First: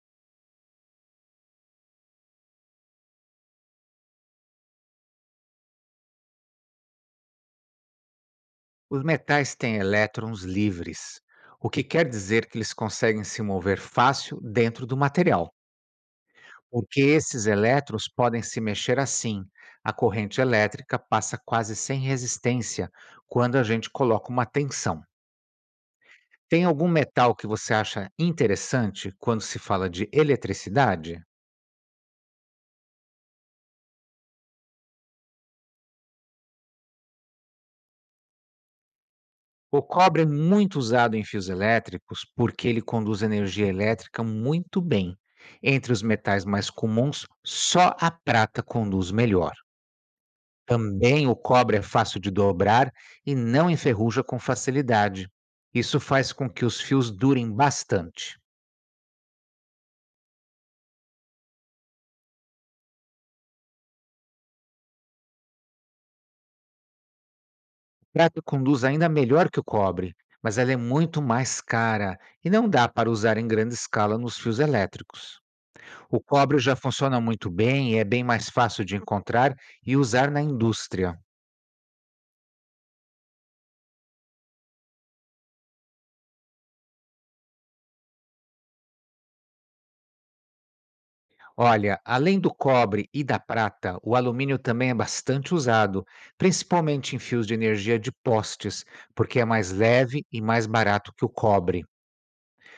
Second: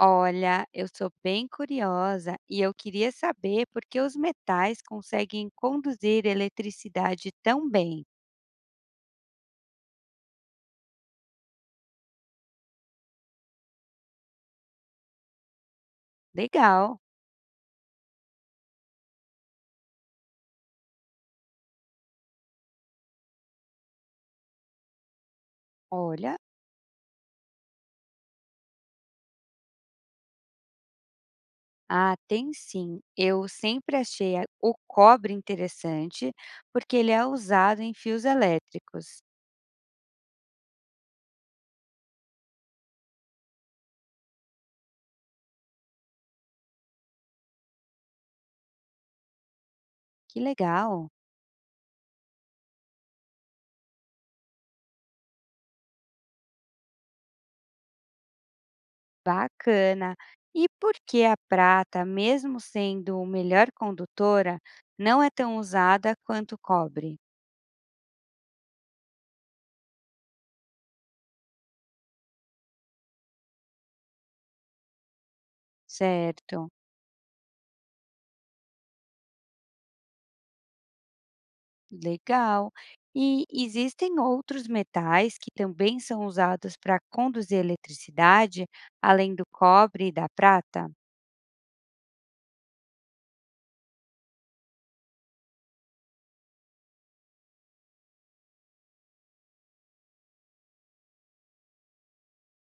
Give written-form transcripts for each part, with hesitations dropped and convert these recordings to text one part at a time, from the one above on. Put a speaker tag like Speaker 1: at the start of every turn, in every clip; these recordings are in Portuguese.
Speaker 1: Olha, eu sou bem curiosa e eu queria saber por que os metais conseguem conduzir eletricidade tão bem.
Speaker 2: Os metais têm elétrons livres, o que quer dizer que eles conseguem se mover fácil dentro do material,
Speaker 1: Legal,
Speaker 2: porque esses elétrons podem se mexer assim. A corrente elétrica passa quase sem resistência quando a gente coloca uma tensão.
Speaker 1: olha.
Speaker 2: Tem algum metal que você acha interessante quando se fala de eletricidade?
Speaker 1: Ah, tem sim. Eu sempre achei o cobre interessante porque ele é usado em fios elétricos.
Speaker 2: O cobre é muito usado em fios elétricos porque ele conduz energia elétrica muito bem. Entre os metais mais comuns, só a prata conduz melhor.
Speaker 1: Que legal,
Speaker 2: Também o cobre é fácil de dobrar e não enferruja com facilidade. Isso faz com que os fios durem bastante.
Speaker 1: bacana. E por que a prata, mesmo sendo o melhor condutora, não é tão usada quanto o cobre?
Speaker 2: A prata conduz ainda melhor que o cobre, mas ela é muito mais cara e não dá para usar em grande escala nos fios elétricos. O cobre
Speaker 1: Certo.
Speaker 2: já funciona muito bem e é bem mais fácil de encontrar e usar na indústria.
Speaker 1: Legal. E existem outros metais que também são usados para conduzir eletricidade, além do cobre e da prata?
Speaker 2: Olha, além do cobre e da prata, o alumínio também é bastante usado, principalmente em fios de energia de postes, porque é mais leve e mais barato que o cobre.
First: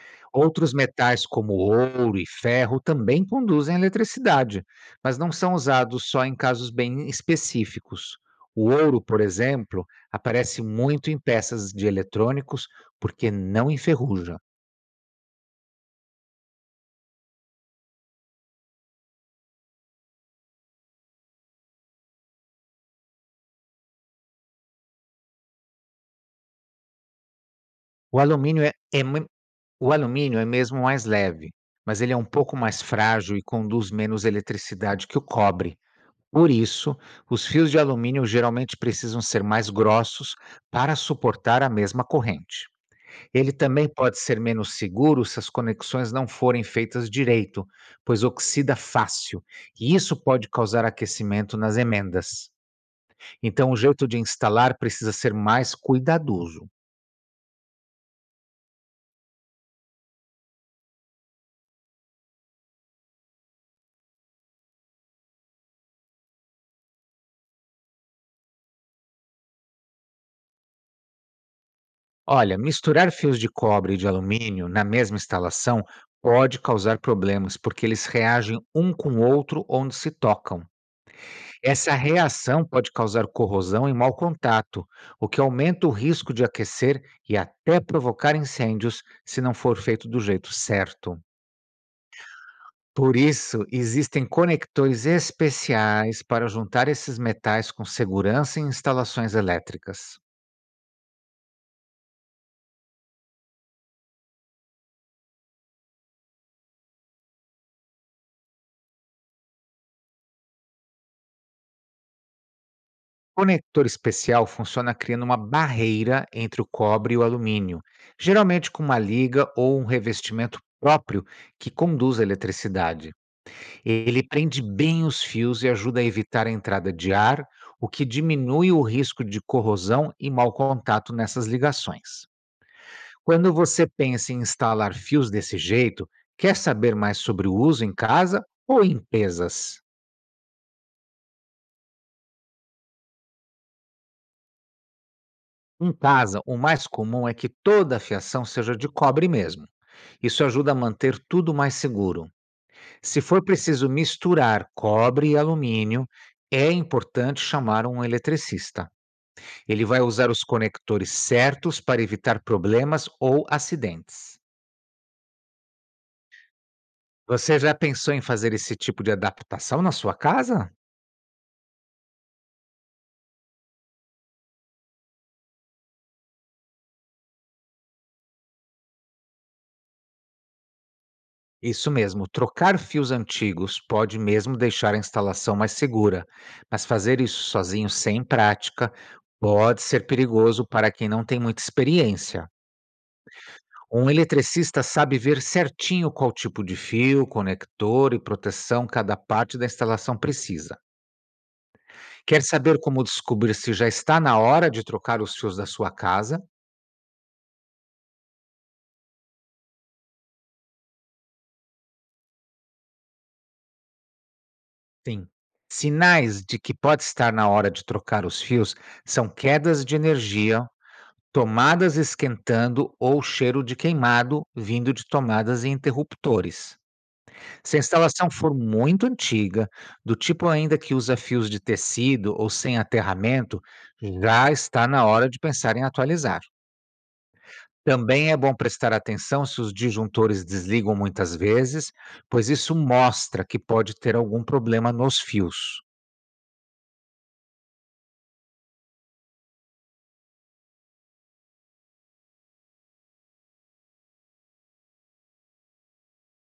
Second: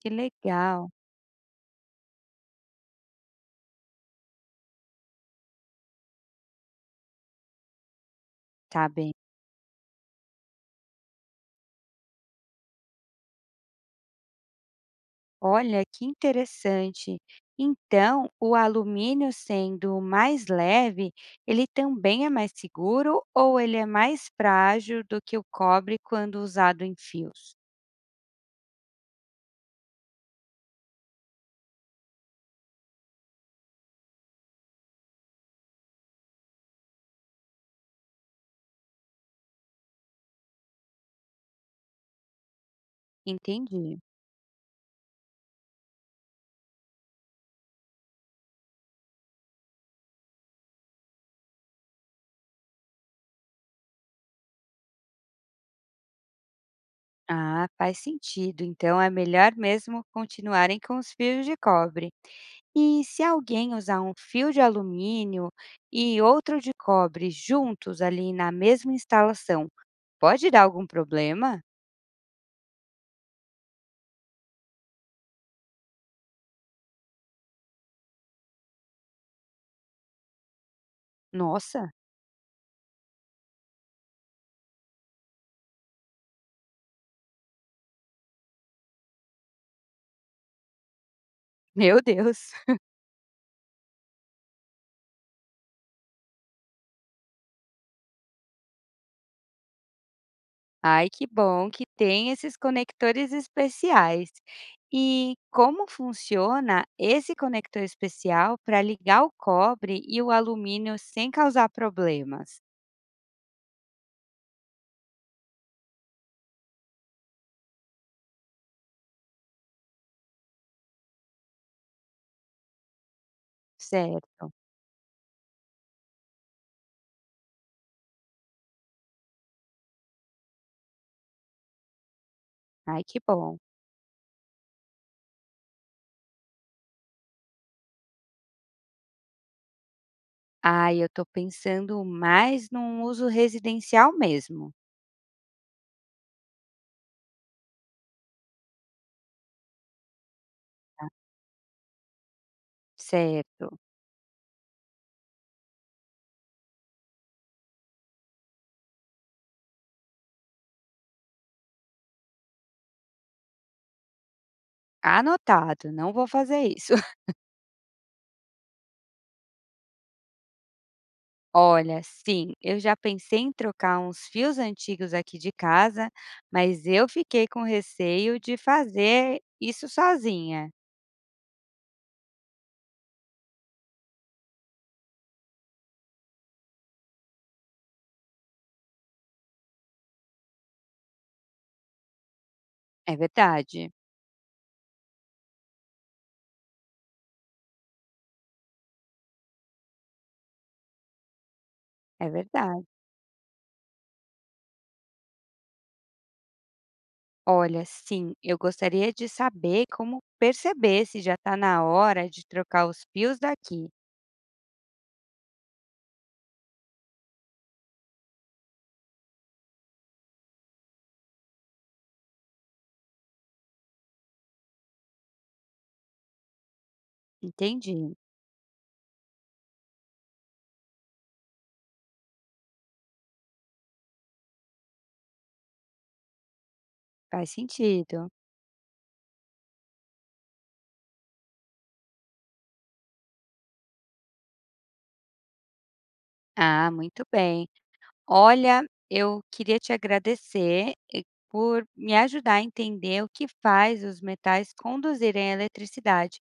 Speaker 1: Que
Speaker 2: Outros
Speaker 1: legal,
Speaker 2: metais como ouro e ferro também conduzem eletricidade, mas não são usados só em casos bem específicos. O
Speaker 1: tá
Speaker 2: ouro,
Speaker 1: bem.
Speaker 2: por exemplo, aparece muito em peças de eletrônicos porque não enferruja.
Speaker 1: Olha que interessante. Então, o alumínio sendo o mais leve, ele também é mais seguro ou ele é mais frágil do que o cobre quando usado em fios?
Speaker 2: O alumínio é, é mui- o alumínio é mesmo mais leve, mas ele é um pouco mais frágil e conduz menos eletricidade que o cobre. Por isso, os fios de alumínio geralmente precisam ser mais grossos para suportar a mesma corrente. Ele também
Speaker 1: Entendi.
Speaker 2: pode ser menos seguro se as conexões não forem feitas direito, pois oxida fácil, e isso pode causar aquecimento nas emendas. Então, o jeito de instalar precisa ser mais cuidadoso.
Speaker 1: Ah, faz sentido. Então é melhor mesmo continuarem com os fios de cobre. E se alguém usar um fio de alumínio e outro de cobre juntos ali na mesma instalação, pode dar algum problema?
Speaker 2: Olha, misturar fios de cobre e de alumínio na mesma instalação pode causar problemas, porque eles reagem um com o outro onde se tocam.
Speaker 1: Nossa,
Speaker 2: Essa reação pode causar corrosão e mau contato, o que aumenta o risco de aquecer e até provocar incêndios se não for feito do jeito certo.
Speaker 1: meu Deus!
Speaker 2: Por isso, existem conectores especiais para juntar esses metais com segurança em instalações elétricas.
Speaker 1: Ai, que bom que tem esses conectores especiais. E como funciona esse conector especial para ligar o cobre e o alumínio sem causar problemas?
Speaker 2: O conector especial funciona criando uma barreira entre o cobre e o alumínio, geralmente com uma liga ou um revestimento próprio que conduz a eletricidade. Ele
Speaker 1: Certo.
Speaker 2: prende bem os fios e ajuda a evitar a entrada de ar, o que diminui o risco de corrosão e mau contato nessas ligações.
Speaker 1: Ai, que
Speaker 2: Quando
Speaker 1: bom.
Speaker 2: você pensa em instalar fios desse jeito, quer saber mais sobre o uso em casa ou em empresas?
Speaker 1: Ai, eu tô pensando mais num uso residencial mesmo.
Speaker 2: Em casa, o mais comum é que toda a fiação seja de cobre mesmo. Isso ajuda a manter tudo mais seguro. Se for
Speaker 1: Certo.
Speaker 2: preciso misturar cobre e alumínio, é importante chamar um eletricista. Ele vai usar os conectores certos para evitar problemas ou acidentes.
Speaker 1: Anotado, não vou fazer isso.
Speaker 2: Você já pensou em fazer esse tipo de adaptação na sua casa?
Speaker 1: Olha, sim, eu já pensei em trocar uns fios antigos aqui de casa, mas eu fiquei com receio de fazer isso sozinha.
Speaker 2: Isso mesmo, trocar fios antigos pode mesmo deixar a instalação mais segura, mas fazer isso sozinho sem prática pode ser perigoso para quem não tem muita experiência.
Speaker 1: É verdade,
Speaker 2: Um eletricista sabe ver certinho qual tipo de fio, conector e proteção cada parte da instalação precisa.
Speaker 1: é
Speaker 2: Quer saber
Speaker 1: verdade.
Speaker 2: como descobrir se já está na hora de trocar os fios da sua casa?
Speaker 1: Olha, sim, eu gostaria de saber como perceber se já está na hora de trocar os fios daqui.
Speaker 2: Sim. Sinais de que pode estar na hora de trocar os fios são quedas de energia, tomadas esquentando ou cheiro de queimado vindo de tomadas e interruptores. Se a
Speaker 1: Entendi,
Speaker 2: instalação for muito antiga, do tipo ainda que usa fios de tecido ou sem aterramento, já está na hora de pensar em atualizar.
Speaker 1: faz sentido.
Speaker 2: Também é bom prestar atenção se os disjuntores desligam muitas vezes, pois isso mostra que pode ter algum problema nos fios.
Speaker 1: Ah, muito bem. Olha, eu queria te agradecer por me ajudar a entender o que faz os metais conduzirem a eletricidade.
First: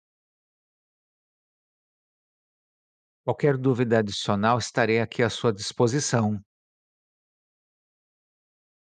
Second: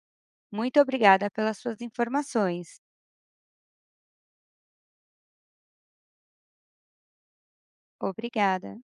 Speaker 1: Muito obrigada pelas suas informações.
Speaker 2: Qualquer dúvida adicional, estarei aqui à sua disposição.
Speaker 1: Obrigada.